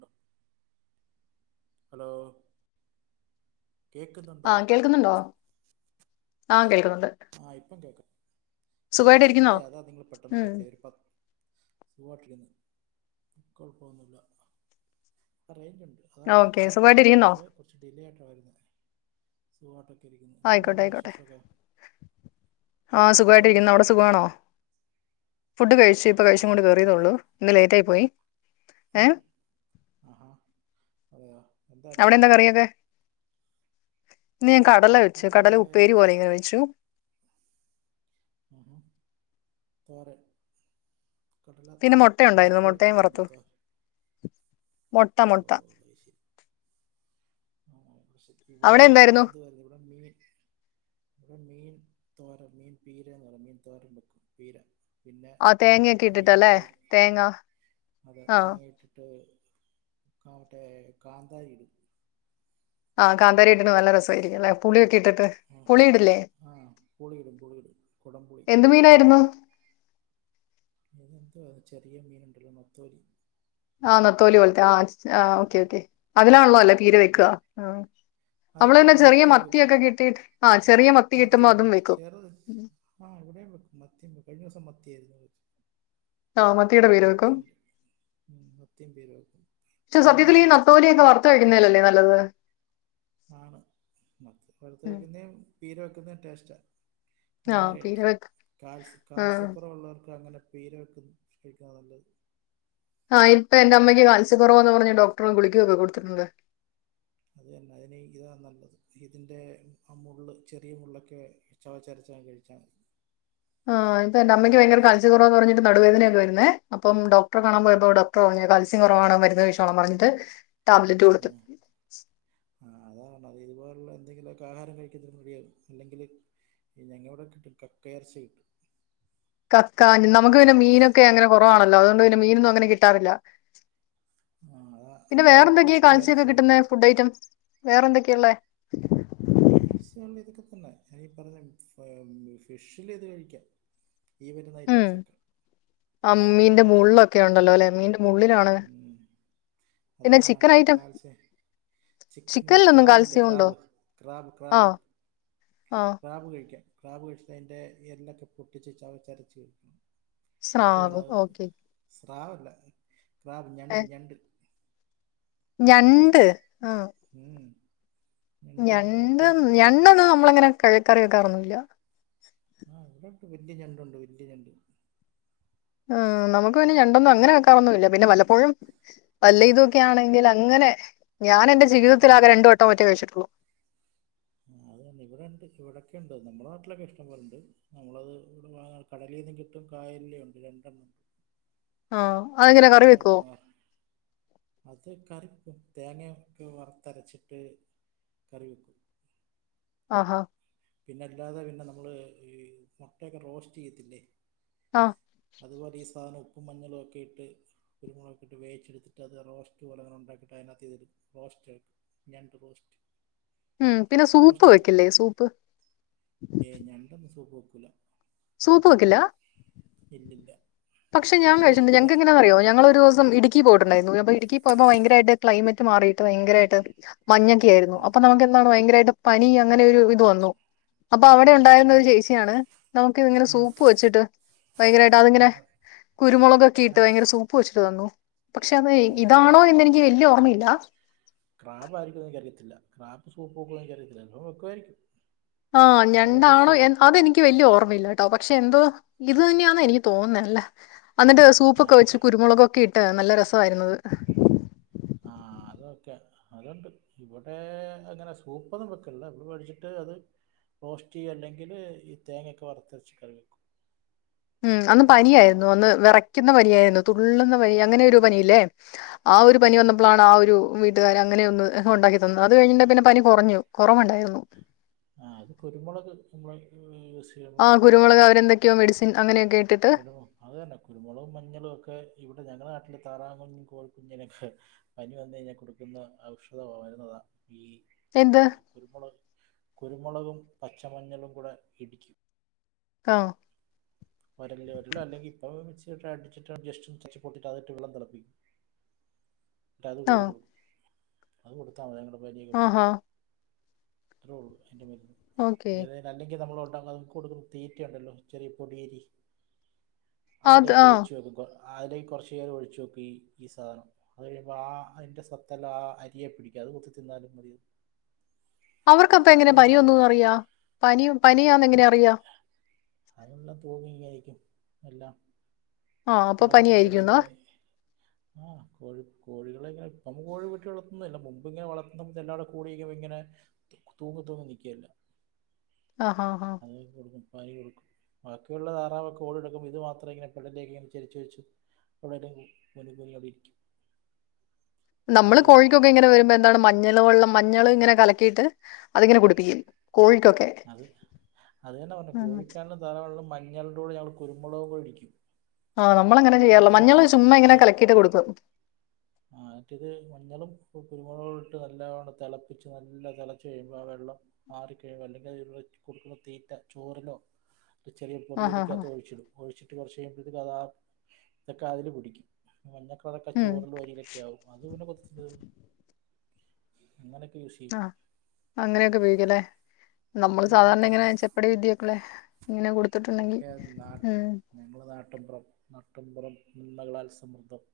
ബം ഹലോ കേൾക്കുന്നുണ്ടോ ആ കേൾക്കുന്നുണ്ടോ ആ കേൾക്കുന്നുണ്ട് ആ ഇപ്പം കേൾക്കാം ഇത് കുറച്ച് സുഖമായിട്ടിരിക്കുന്നോ ഡിലേ അതാ നിങ്ങൾ പെട്ടെന്ന് ഉം കട്ട ചെയ്യ് ഒരു പത്ത് സുഖമായിട്ടിരിക്കുന്നു കുഴപ്പൊന്നുല്ല അ റേഞ്ച്ണ്ട് അതാണ് ഓക്കെ റേഞ്ചൊക്കെ ഉണ്ട് സുഖമായിട്ടിരിക്കുന്നോ പക്ഷേ കുറച്ച് ഡിലേ ആയിട്ടാണ് വരുന്നത് സുഖമായിട്ടൊക്കെ ഇരിക്കുന്നു എന്തുണ്ട് ആയിക്കോട്ടെ പെണ്ണെ വിശേഷമൊക്കെ ആ സുഖമായിട്ട് ഫുഡൊക്കെ ഇരിക്കുന്ന കഴിച്ചോ അവിടെ സുഖമാണോ ഫുഡ് കഴിച്ചു ഇപ്പൊ കഴിച്ചും കൊണ്ട് സുഖമായിട്ടിരിക്കുന്നു കയറിയതോള്ളൂ ഇന്ന് ലൈറ്റ് ആയി പോയി മം ഏഹ് ആഹാ അതെയോ എന്തായിരുന്നു അവിടെ എന്താ സ്പെഷ്യലൊക്കെ കറിയൊക്കെ ഇന്ന് ഞാൻ കടല വെച്ചു കടല ഇവിടെ ഉപ്പേരി പോലെ എങ്ങനെ വെിച്ചു ഉഹും തോരൻ കടല മെഴക്കുരട്ടീ എന്തത്ത മോട്ടാ മോട്ടാ അ ശരി ആ ശ ഇവിടെ അവിടെ എന്തായിരുന്നു എന്ത് വായിരുന്നു ഇവിടെ മീൻ ഇവിടെ മീൻ തോര മീൻ പീരന്ന് പറയും മീൻ തോരം വെക്കും പീര പിന്നെ ആഹ് തേങ്ങയൊക്കെ മീൻ ഇട്ടിട്ടല്ലേ ഫ്രൈ തേങ്ങ അതെ ആഹ് തേങ്ങ ഇട്ടിട്ട് ആട്ട കാന്താരി ഇടും ആ കാന്താരി ഇട്നണ നല്ല രസമായിയിരിക്കും അല്ലേ പുളിയൊക്കെ ഇട്ടിട്ട് ആ പുളി ഇടില്ലേ ആ പുളി ഇടും പുളി ഇടും കൊടംപൊളി എന്ത് മീനായിരുന്നു ഇതന്തോ അത് ചെറിയ മീന്ണ്ടല്ലോ നത്തോലി ആഹ് നത്തോലി പോലത്തെ ആ ആ ഒക്കെ, ഒക്കെ അതിനാ നല്ലോ പീരെ വെയ് ക്ക അതിൽ അവളന്നെ വെക്കും ചെറിയ മത്തിയിൽ മത്തിയൊ വെക്കും ക്കെ കിട്ടിട്ട് ആ ചെറിയ മത്തി കിട്ടുമ്പോ അതും വെക്കും ആ ഇവിടെവെക്കും മത്തി കഴിഞ്ഞ ഉസം മത്തി യ് ര് ന്നൊ ചോയിച്ചും ആ മത്തിയുടെ പീര മത്തി വെക്കും ഇണ്ട് മത്തിന്തെങ്കിലും വെക്കും ഏ തൊലിയൊക്കെ വറുത്ത് വെക്കുന്നത് ന്നതല്ലേ നല്ലത് ആണ് മത്തി വെക്കുന്നേ പീര വെക്കുന്ന ടേസ്റ്റാ ആ അങ്ങനെ പീര കഴിക്കാം വെക്ക് കാൽസ്യ ആ കാൽസ്യക്കുറവള്ളവർക്ക് അങ്ങനെ പീര വെക്കും കഴിക്കാ നല്ലത് ആഹ ഇപ്പ എന്റെ അമ്മക്ക് കാൽസ്യ കുറവാന്ന് പറഞ്ഞ് ഡോക്ടറ് ഗുളിക ഒക്കെ കൊടുത്തിട്ടുണ്ട് അത് തന്നെ അതിന് ഇതാ നല്ലത് ഇതിൻ്റെ ആ മുള്ള് ചെറിയ മുള്ളൊക്കെ ചവച്ചരചാണ്ട് കഴിച്ച മതി ആ ഇത് തന്നെ അമ്മക്ക് ഭയങ്കര ഇതുകളെ കാഴ്ച കു പറഞ്ഞിട്ട് നടു വേദയൊക്ക വെരുന്നേ അപ്പം ഡോക്ടറെ കാണാം പോയപ്പ ഡോക്ടർ പറഞ്ഞ് കാത്സ്യം കോറവാണ് മരുന്ന് കഴിച്ചോളാം പറഞ്ഞിട്ട് ടാബ്ലറ്റ് കൊടുത്തു ഉം ആ അത് വാണ്ട ഇതുപോൽള്ള എന്തെങ്കിലോക്ക ആഹാരം കഴിക്കര്ത് മതിയോ ഇല്ലെങ്കില് ഇല്ലങ്കി ഇവടോര് ക ക കക്ക എർച്ചി [inaudible] കക്കാ നമുക്ക് പിന്നെ മീനൊക്കെ അങ്ങനെ കോറവാണല്ലോ അതുകൊണ്ട് പിന്നെ മീനൊന്നും അങ്ങനെ കിട്ടാറില്ല ആ അതാ പിന്നെ വേറെ ഇവിടെ എന്തേക്കെ കാൽസ്യൊക്ക കക്കയിറച്ചി കിട്ടുന്നെ ഫുഡ് ഐറ്റംസ് വേറെ എന്തേക്കെള്ളേ കാൽസ്യ ഇള്ള ഇതൊക്കെ തന്നെ ഈപറഞ്ഞ ഫിശ്ശില് ഇത് കഴിക്ക ഈ വിരുന്ന ഐറ്റംസ് ഒക്ക അ മ്മീന്റെ മുള്ളൊക്കെ ഉണ്ടല്ലോ ലെ മീന്റെ മുള്ളിലാ ഉം അതാണ് [unintelligible] ഐറ്റം കാൽസ്യേ ടിക്കൻ നൂടി ചിക്കനിലൊന്നും ക്രാബില്ലെ, കാൽസ്യം ഉണ്ടോ ക്രാബ് ക്രാവ്, ആ ക്രാവ് ആ ക്രാബ് കഴിക്കാ ക്രാബ് കഴിച്ച്ട്ട് അയിന്റെ എല്ലൊക്കെ പൊട്ടിച്ച് ചവചരച്ച് ട്ട് വേണ സ്രാവ് അത് ഓക്കെ സ്രാവല്ല ക്രാബ് ഏ ഞണ്ട് ഞണ്ട് ഞണ്ട് ആ ഉം ഞണ്ട് ഞണ്ട് ഒന്നും നമ്മളങ്ങനെ കഴി കറി വെക്കാറൊന്നുല്ല ആ ഇവടെ ഉണ്ട് വല്ല്യ ഞണ്ട് ഉണ്ട് വല്ല്യ ഞണ്ട് ആ നമുക്ക് പിന്നെ ഞണ്ടൊന്നും അങ്ങനെ കാക്കാറൊന്നുല്ല പിന്നെ വല്ലപ്പോഴും അല്ല ഇതൊക്കെ ആണെങ്കില് അങ്ങനെ ഞാന എന്റെ ആ ജീവിതത്തിലാകെ രണ്ട് വട്ടോ മാറ്റേ കഴിച്ചിട്ടുള്ളൂ ആ അതു തന്നെ ഇവട ഇണ്ട് ഇവടെക്കെ ഇണ്ട് നമ്മടെ നാട്ടിലൊക്കെ ഇഷ്ടം പൊലണ്ട് നമ്മള അത് ഇവടെ വാങ്ങ കടലീന്നും കിട്ടും കായൽല് ഉണ്ട് രണ്ടെണ്ണം. ആ അതെങ്ങ രണ്ട് മാ അത് കറി ക്കു തേങ്ങെക്കെ വറത്തരച്ചിട്ട് കറി വെക്കും ആഹാ പിന്ന അല്ലാതെ പിന്നെ നമ്മള് ഈ മുട്ടയൊക്ക റോസ്റ്റ് ചെയ്യത്തില്ലേ ആ അതുപോലെ ഈ സാനം ഉപ്പും മഞ്ഞളു ഒക്കെ ഇട്ട് കുരുമുളക് ഇട്ട് വേവിച്ചെടുത്തിട്ട് അത് റോസ്റ്റ് പോലെ ഉണ്ടാക്കിയിട്ട് അയിനകത്ത് ഇതൊരു റോസ്റ്റ് അയിക്കും ഞണ്ട് റോസ്റ്റ് ഉം പിന്നെ സൂപ്പ് റോസ്റ്റായി വെക്കില്ലേ കഴിക്ക് സൂപ്പ് ഏയ് ഞണ്ടൊന്നു സൂപ്പ് വെക്കൂല സൂപ്പ് വെക്കില്ല ഇല്ലില്ല പക്ഷേ ഞാൻ കഴിച്ച്ണ്ട് ഞങ്ങക്ക് എങ്ങനെന്നറിയോ ഞങ്ങള് ഒരൂസം ഇട് ക്കി പോയിട്ടുണ്ടായിരുന്നു അപ്പോ ഇടുക്കി പോയപ്പോ ഭയങ്കരായിട്ട് ക്ലൈമറ്റ് മാറിയിട്ട് ഭയരായിട്ട് മഞ്ഞൊക്കെ ആയിരുന്നു ഉം. അപ്പൊ നമുക്ക് ഭയങ്കരായിട്ട് പനി അങ്ങനെ ഒരു ഇത് വന്നു അപ്പൊ അവടെ ഇത്, ഉണ്ടായിരുന്നൊരു ചേച്ചിയാണ് നമുക്ക് ഇങ്ങനെ ഉം. സൂപ്പ് വെച്ചിട്ട് ഭയങ്കരവായിട്ട് അത്ങ്ങനെ അത് കുരുമുളകൊക്കെ ഇട്ട് അത് ഭയങ്കര സൂപ്പ് വെച്ചിട്ട് തന്നു പക്ഷെ അത് അതൊക്കെ ഇതാണോ എന്ന് എനിക്ക് വലിയ ഓർമയില്ല ക്രാബായിരിക്കുവെന്ന് എനിക്ക് അറിയത്തില്ല ക്രാബ് സൂപ്പ് വെക്കോ എനിക്കറിയത്തില്ല വെക്കുവായിരിക്കും ആ ഞണ്ടാണോ എൻ അതെനി ക്ക് വല്ല്യ ഓർമയില്ല കേട്ടോ പക്ഷെ എന്തോ ഇത് തന്നെയാന്ന് എനിക്ക് തോന്നുന്ന അല്ല അന്നിട്ട് സൂപ്പൊക്കെ വെച്ച് ആയിരിക്കാം കുരുമുളകൊക്കെ ഇട്ട് നല്ല രസവായിരുന്ന് അത് ആഹ് അത് ഓക്കേയാ അതൊണ്ട് ഇവിടെ അങ്ങനെ സൂപ്പൊന്നും വെക്കില്ല ഇവിടെ മേടിച്ചിട്ട് അത് റോസ്റ്റ് ചെയ്യ അല്ലെങ്കിൽ ഈ തേങ്ങൊക്കെ വറുതരച്ച് കറി വെക്കും ഉം അന്ന് അങ്ങനെ പനിയായിരുന്നു അന്ന് വിറയ്ക്കുന്ന പനിയായിരുന്നു തുള്ളുന്ന പനി അങ്ങനെ ഒരു പനിയില്ലേ ആ ഒരു പനി ഉം. വന്നപ്പോളാണ് ആ ഒരു വീട്ടുകാര് അങ്ങനെയൊന്ന് ഉണ്ടാക്കി തന്നത് അത് ആ കഴിഞ്ഞിട്ട് പിന്നെ പനി കുറഞ്ഞു. കുറവുണ്ടായിരുന്നു ആഹ് അത് കുരുമുളക് [unintelligible] ആഹ് മാറും കുരുമുളക് അവരെന്തൊക്കെയോ മെഡിസിൻ അങ്ങനെയൊക്കെ ഇട്ടിട്ട് ഓ അത് തന്നെ കുരുമുളകും മഞ്ഞളും ഒക്കെ ഇവിടെ ഞങ്ങടെ നാട്ടില് താറാകുഞ്ഞും കോഴിക്കുഞ്ഞിനൊക്കെ പനി വന്ന് കഴിഞ്ഞാൽ കൊടുക്കുന്ന ഔഷധ മരുന്ന് അതാ ഈ എന്ത് ഉം കുരുമുളക് കുരുമുളകും പച്ചമഞ്ഞളും കൂടെ ഇടിക്കും ആഹ് [unintelligible] അതിട്ടു വെള്ളം തിളപ്പിക്കും എന്നിട്ട് അത് ആ കോരി കൊടുക്കും അത് കൊടുത്താൽ മതി [unintelligible] പനിയൊക്കെ പോകും ആഹാ അത്രേയുള്ളൂ അതിന്റെ മരുന്ന് ഓക്കെ ഏത് അല്ലെങ്കിൽ നമ്മള് ഉണ്ടാകുന്ന അതിക്ക് കൊടുക്കുന്ന തീറ്റി ഉണ്ടല്ലോ ചെറിയ പൊടിയരി അത് അതിലേക്ക് ആ ഒഴിച്ചു വെക്കും അതിലേക്ക് കുറച്ച്നേരം ഒഴിച്ചു വെക്കും ഈ ഈ സാധനം അത് കഴിയുമ്പോൾ ആഹ് അതിന്റെ സത്തെല്ലാം ആ അരിയെ പിടിക്കും അത് കുത്തി തിന്നാലും മതിയത് അവർക്ക് അപ്പൊ എങ്ങനാ പനി വന്നൂന്ന് മാറും അറിയാ പനി പനിയാന്ന് എങ്ങനെ അറിയാ അതുള്ള തൂങ്ങിയിങ്ങനെയിരിക്കും എല്ലാം ആ അപ്പൊ നടക്കതൊന്നുമില്ല പനിയായിരിക്കുന്നാ ഇങ്ങനെ ആഹ് കോഴി കോഴികളെ ഇപ്പ നമ്മ കോഴിയെ വീട്ടി വളർത്തുന്നില്ല മുമ്പ് ഇങ്ങന വളർത്തുമ്പം എല്ലാ കൂടി നിക്കുമ്പോ ഇങ്ങനെ തൂങ്ങി തൂങ്ങി നിക്കും എല്ലാം ആഹ് ആഹ് ആഹ് അത് കൊടുക്കും [unintelligible] കൊടുക്കും ബാക്കിയുള്ള താറാവൊക്കെ ഓടി നടക്കുമ്പോ ഇത് മാത്രം ഇങ്ങനെ പെഡലിയൊക്കെ ഇങ്ങനെ ചരിച്ച് വെച്ചു [unintelligible] അപ്പം നമ്മള് അറിയാൻ പറ്റും കോഴിക്കൊക്കെ ഇങ്ങനെ വരുമ്പോ എന്താണ് മഞ്ഞൾ വെള്ളം മഞ്ഞൾ ഇങ്ങനെ കലക്കിയിട്ട് അതിങ്ങനെ കുടുപ്പികും കോഴിക്കൊക്കെ അത് അത് തന്നെ പറഞ്ഞെ ഉം കോഴിക്കാണെങ്കിലും താറാവിനാണെങ്കിലും മഞ്ഞളിന്റെ കൂടെ ഞങ്ങൾ കുരുമുളകും കൂടെ ഇടിക്കും. ആഹ് നമ്മളങ്ങനെ ഇട്ടത് ചെയ്യാറില്ല ഇത് മഞ്ഞള് ചുമ്മാ ഇങ്ങനെ കലക്കിയിട്ട് കൊടുക്കും. ആഹ് മറ്റേത് മഞ്ഞളും കുരുമുളകും ഇട്ട് നല്ലതോണം തിളപ്പിച്ച് നല്ല തിളച്ച് കഴിയുമ്പോൾ ആ വെള്ളം ആറികഴിയുമ്പോ അല്ലെങ്കിൽ അതിന് കൊടുക്കുന്ന തീറ്റ ചോറിലോ ഒരു ചെറിയ ആഹ് ആഹ് ആഹ് പൊടിയരികാത്ത് ഒഴിച്ചിടും ഒഴിച്ചിട്ട് കുറച്ച് കഴിയുമ്പോഴത്തേക്കും അത് ആ ഇതക്കെ അതില് പിടിക്കും. മഞ്ഞക്കളറൊക്കെ ഉം ചോറിൽ വാരി [unintelligible] അങ്ങനെയൊക്കെ യൂസ് ചെയ്യും ആഹ് അങ്ങനെയൊക്കെ ഉപയോഗിക്കും അല്ലെ നമ്മള് സാധാരണ പിന്നെന്താ ഇങ്ങനെ ചെപ്പടി വിദ്യയൊകെയുള്ള ഇങ്ങനെ കൊടുത്തിട്ടുണ്ടെങ്കി ഉം ഞമ്മളെ നാട്ടിൻപുറം നാട്ടിൻപുറം നന്മകളാൽ സമൃദ്ധം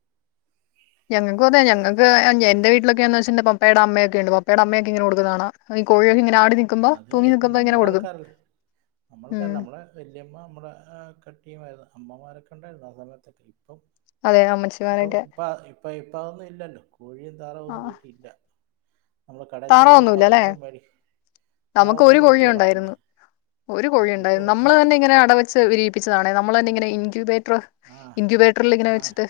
ഞങ്ങക്കും അതെ ഞങ്ങക്ക് എന്റെ വീട്ടിലൊക്കെയാന്ന് വെച്ചട്ട് പപ്പയുടെ അമ്മയൊക്കെ ഉണ്ട് പപ്പയുടെ അമ്മയൊക്കെ ഇങ്ങനെ കൊടുക്കുന്ന കാണാം അത് ഈ കോഴി ആഹ് അതന്നെ ഇപ്പ നമ്മള ആൾക്കാരല്ലേ നമ്മൾക്കല്ലാ ഉം നമ്മള് വല്യമ്മ നമ്മുടെ കട്ടിയുമായിരുന്നു അമ്മമാരൊക്കെ ഉണ്ടായിരുന്നു ആ സമയത്തൊക്കെ ഇപ്പം അതെ [unintelligible] ഇപ്പം ഇപ്പ ഇപ്പ ഇപ്പ അതൊന്നും ഇല്ലല്ലോ കോഴിയും തറാവൊന്നും ആഹ് വീട്ടിലില്ല. [unintelligible] നമ്മള് കടെചെല്ലുന്നു താറാവൊന്നുല്ലല്ലേ പറയുന്നു പണി നമുക്ക് ഒരു കോഴി ഉണ്ടായിരുന്നു. ഒരു കോഴി ഇപ്പോൾ ഉണ്ടായിരുന്നു. നമ്മള് ഒന്നുമില്ല തന്നെ ഇങ്ങനെ അടവച്ച് വിരി പ്പിച്ചതാണ നമ്മളെങ്ങനെ ഇൻക്യൂബേറ്റർ ആ ഇൻക്യൂബേറ്ററിൽ ഇങ്ങനെ വെച്ചിട്ട്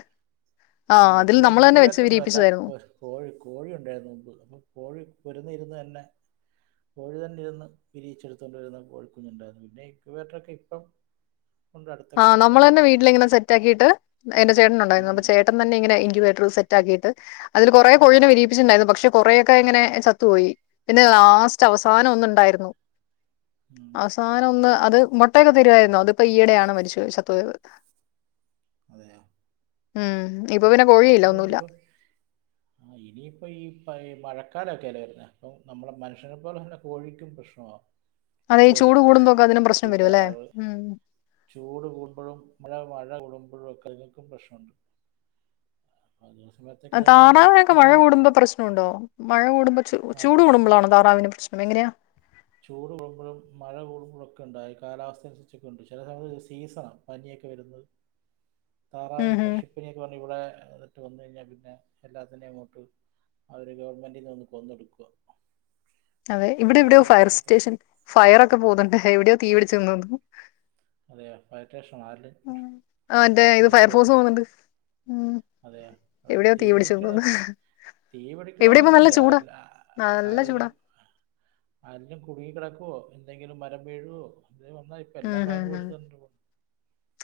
ആഹ് അതിൽ ഇവിടെ നമ്മള് ഇൻക് തന്നെ വെച്ച് വേറ്റർ ഒന്നും അല്ല വിരിയിപ്പിച്ചതായിരുന്നു. പോ കോഴി കോഴി ഉണ്ടായിരൂന്നു മുമ്പ് അപ്പോം കോഴി പോരുന്നിരുന്ന് തന്നെ കോഴി തന്നെ ഇരുന്ന് പിരിയിച്ചെടുത്തൊണ്ട വരുന്ന കോഴിക്കുഞ്ഞുണ്ടായിരുന്നു പിന്നെ ഇക്വേറ്റർ ഒക്കെ ഇപ്പം ഉണ്ട് അടുത്തൊക്കെ ആഹ് നമ്മൾ തന്നെ വീട്ടുകളിലൊക്കെ ഉണ്ട് വീട്ടിലിങ്ങനെ സെറ്റ് ആക്കിയിട്ട് എന്റെ ചേട്ടന ഉണ്ടായിരുന്നു ഉം ചേട്ടൻ ന്നെ ഇങ്ങനെ ഇൻയവേറ്റർ സെറ്റാക്കിട്ട് അതില് കുറെ ആ കൊഴിനെ അത് വിരിയിപ്പിച്ചട്ടണ്ടായിരുന്നു പക്ഷെ കൊറെക്കെ ഇങ്ങനെ ചത്തുപോയി പിന്നെ ലാസ്റ്റ് അവസാനം ഒന്ന്ണ്ടായിരുന്നു ഉം അവസാനം ഒന്ന് അത് മുട്ടയൊക്കെ തരുവായിരുന്നു അതിപ്പോ ഈയിടെയാണ് മരിച്ചത് ശത്തുപോയത് അതെ ഉും ആഹ് അറെണ്ട് ഇപ്പൊ ആ ഇനിയിപ്പോൾ ഈഈ മഴക്കാലൊക്കെല്ലേ വരുന്നത് അപ്പം നമ്മളെ മനുഷ്യനെ പോലെ തന്നെ കോഴിക്കും പ്രശ്നാവും. അതെ ഈചൂട് കൂടുമ്പോൊക്കെ അതിനും പ്രശ്നം വരുംല്ലേ? താറാവ് ഉം ചൂട് കൂടുമ്പ്പോഴും മഴ മഴകൂടുമ്പോഴും ഒക്കെ അനങ്ങൾക്കും പ്രശ്നമുണ്ട്. [unintelligible] വരും താറാവിനൊക്കെ മഴ അസുഖം കൂടുമ്പോ പ്രശ്നണ്ടോ? മഴ കൂടുമ്പോ ആ, ചൂട് കൂടുമ്പോആണോ താറാവിന്റെ പ്രശ്നം? അതെങ്ങനെ? ചൂട് കൂടുമ്പോഴും, മഴ കൂടുമ്പോഴൊക്കെ ഉണ്ടായി, കാലാവസ്ഥ അനുസരിച്ചൊക്കെ ഉണ്ട്. ചിലത് അത് സീസണാണ്. പനിയൊക്കെ വരുന്നത് [unintelligible] താറാവിനി ഉം പക്ഷിപ്പനിയൊക്കെവന്ന് ഇവിടെ ഇട്ട് വന്ന്കഴിഞ്ഞാൽ പിന്നെ എല്ലാത്തിനെം അങ്ങോട്ട് അവര് ഗവൺമെന്റി നിന്ന് വന്ന് കൊന്നോടുക്കുവാ അതെ, ഇവിടെ എവിടെയോ ഫയർ മൊത്തം സ്റ്റേഷൻ ഫയറ്ഒക്കെ പോകുന്നുണ്ട്. എവിടെയോ തീ പിടിച്ചുന്ന് തോന്നുന്നു. അതെയോ ഫയർ സ്റ്റേഷൻ ആരുടെ ആഹ് ൻ്റെ ഇത് ഫയർഫോഴ്സ് പോന്നുണ്ട് അതയെ എവിടെലും തീ പിടിച്ചെന്ന് പിടിക്കണം തോന്നുന്നു തീ പിടിക്കണം ഇവിടെ ഇപ്പ നല്ല എന്നില്ല. ചൂടാ അല്ല ആഹാ നല്ല ആരെലും ചൂടാ ആരേലും കുടുങ്ങി കിടക്കുവോ, എന്തെങ്കിലും മരം വീഴോ, എന്തെലും വന്നായിരിക്കും. ആഹ് ഹ ഹ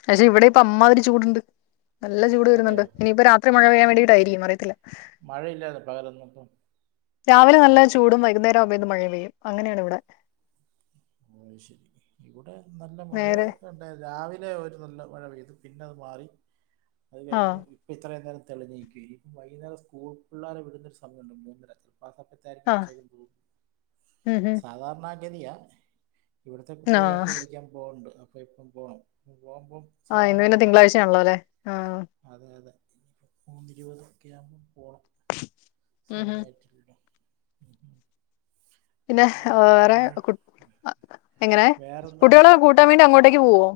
പക്ഷെ ഇവിടെ ഇപ്പം അമ്മാതിരി ചൂടുണ്ട് നല്ല ചൂട് വരുന്നുണ്ട്. അതെയോ ഇനിയിപ്പ രാത്രി മഴ പെയ്യാൻ വേണ്ടിട്ടായിരിക്കും അറിയത്തില്ല. മഴയില്ലാതെ പകലൊന്നും ഇപ്പം രാവിലെ നല്ല ചൂടും വൈകുന്നേരം ആവുബഴേക്കും മഴ പെയ്യും അങ്ങനെയാണ് ഇവിടെ ആഹ് ശെരി. ഇവിടെ നല്ല മഴക്ക നേരെ ൺ പിന്നേ രാവിലെ ഒരു നല്ല മഴ പെയ്തു. പിന്നെ അത് മാറി. അത് ആ കഴിഞ്ഞ് ഇപ്പ ഇത്രയും നേരം തെളിഞ്ഞിക്കയ്ന്നു. വൈകുന്നരം സ്കൂൾ പിള്ളേരെ വിടുന്നരു സമയുണ്ട് മൂന്നര അപ്പാ ആസമയത് നേരത് ആ വെച്ചേക്കും പോവും ഉം ഉം സാധാരണഗതിയ ഇവിടുത്തെ ആ കുട്ടികളെയൊക്കെ വിളിക്കാൻ പോകുന്നുണ്ട്. അപ്പോ ഇപ്പം പോകണം പോകുമ്പം ആഹ് സാധാരണ ഇന്ന് പിന്നെ അങ്ങനെ തിങ്കളാഴ്ച ആണല്ലോ അല്ലെ ആഹ് അതെ അതെ ഇനിപ്പോ മൂന്ന് ഇരുപതൊക്കെ ആവുമ്പോ പോണം ഉം സമയ ഉം ആയിട്ടില്ലല്ലോ പിന്നെ വേറെ ഇമാണ് കുട്ട് അഹ് എങ്ങനെ വേറെന്താ കുട്ടികളൊ കൂട്ടാൻ വേണ്ടി അങ്ങോട്ടേക്ക് പോവോ?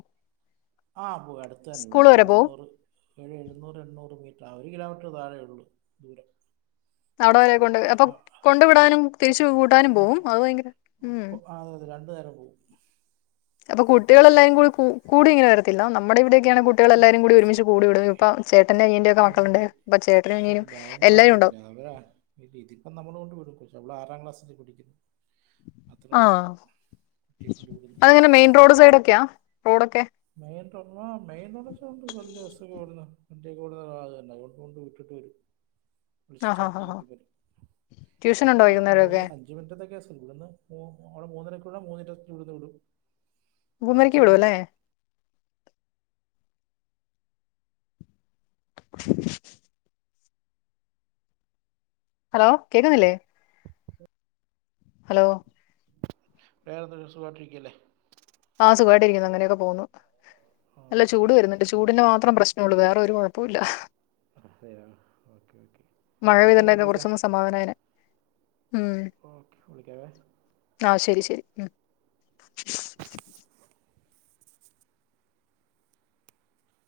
ആഹ് പോവും അടുത്ത തന്നെ സ്കൂൾ ഇവിടുന്നൊരു വരെ പോവും എഴുന്നൂറ് ഏഴ് എഴുന്നൂറ് എണ്ണൂറ് മീറ്റർ ആ ഒരു കിലോമീറ്റർ താഴെ ഉള്ളൂ ദൂരം അവിടെ വരെ സ്കൂൾ കൊണ്ട് അപ്പൊ അപ്പം കൊണ്ടു വിടാനും തിരിച്ച് കൂട്ടാനും പോവും അത് ഭയങ്കര ഉം അതെ അതെ രണ്ടു നേരം പോവും അപ്പൊ കുട്ടികളെല്ലായും കൂ ക കൂടി ഇങ്ങനെ വരത്തില്ല നമ്മുടെ ഇവിടയൊക്കെയാണെ കു കുട്ടികൾ ഏയ് എല്ലാരും കൂടി ഒരുമിച്ച് കൂടി വിടും ഇപ്പം ചേട്ടന്റെ അനിയന്റെ ഒക്കെ ഇല്ല മക്കളുണ്ട് അപ്പ ചേട്ടനും അനിയും എല്ലാരും ഇണ്ടാവും [unintelligible] ഇ ഇതിപ്പം നമ്മള് കൊണ്ട് കൊടുക്കും അവൾ ആറാം ക്ലാസ്സിൽ പടിക്കുന്നു ആഹ കുട്ടിയെ കൊണ്ട് വിടുന്നു അതിങ്ങനെ മെയിൻ റോഡ് സൈഡൊക്കെയാ റോഡൊക്കെ മെയിൻ മെയിന് ഉടച്ചൊണ്ട് വല്ല ബസ് കേറ്ന്ന് വണ്ടി ഒക്കെവിട ആ അതെന്നെ വിട്ടിട്ട് വരും [unintelligible] വിളിച്ചിട്ടണ്ട് ഹാ ഹാ ഇങ്ങോട്ട് വരും ട്യൂഷൻ ഉണ്ടോ ഇപ്പൊ ഒരു മൂന്ന് വൈകുന്നേരമൊക്കെ അഞ്ച് അമിനറ്റത്തെ കേസ്ന്ന് അവിടെ മൂന്നരക്കുള്ള മൂന്നിരൂടന്ന് വിടും അവിടെ മൂന്നരയ്ക്ക് ചെല്ലുമ്പോൾ വീടുവല്ലേ [unintelligible] ഹലോ കേക്ക്ന്നില്ലേ ഹലോ വേറെന്താ സുഖായിട്ടിരിക്കല്ലേ ആ സുഖമായിട്ട് ഇരിക്കുന്നു അങ്ങനെയൊക്കെ പോകുന്നു ആ നല്ല ഓക്കെ ചൂട് ഓക്കെ വരുന്നുണ്ട് ശരി ചൂടിന്റെ ശരി മാത്രം പ്രശ്നം നമ്മള് വേറെ ഒരു കൊഴപ്പൊല്ല ആ അതെയോ ഓക്കെ ഓക്കെ മഴ ഓക്കെ ഞാൻ പെയ്തിട്ടുണ്ടായിരുന്നു വിളിക്കാം കുറച്ചൊന്ന് സമാധാനായനെ ഓക്കെ വിളിക്കാവേ ആഹ ശരി ശരി ഉം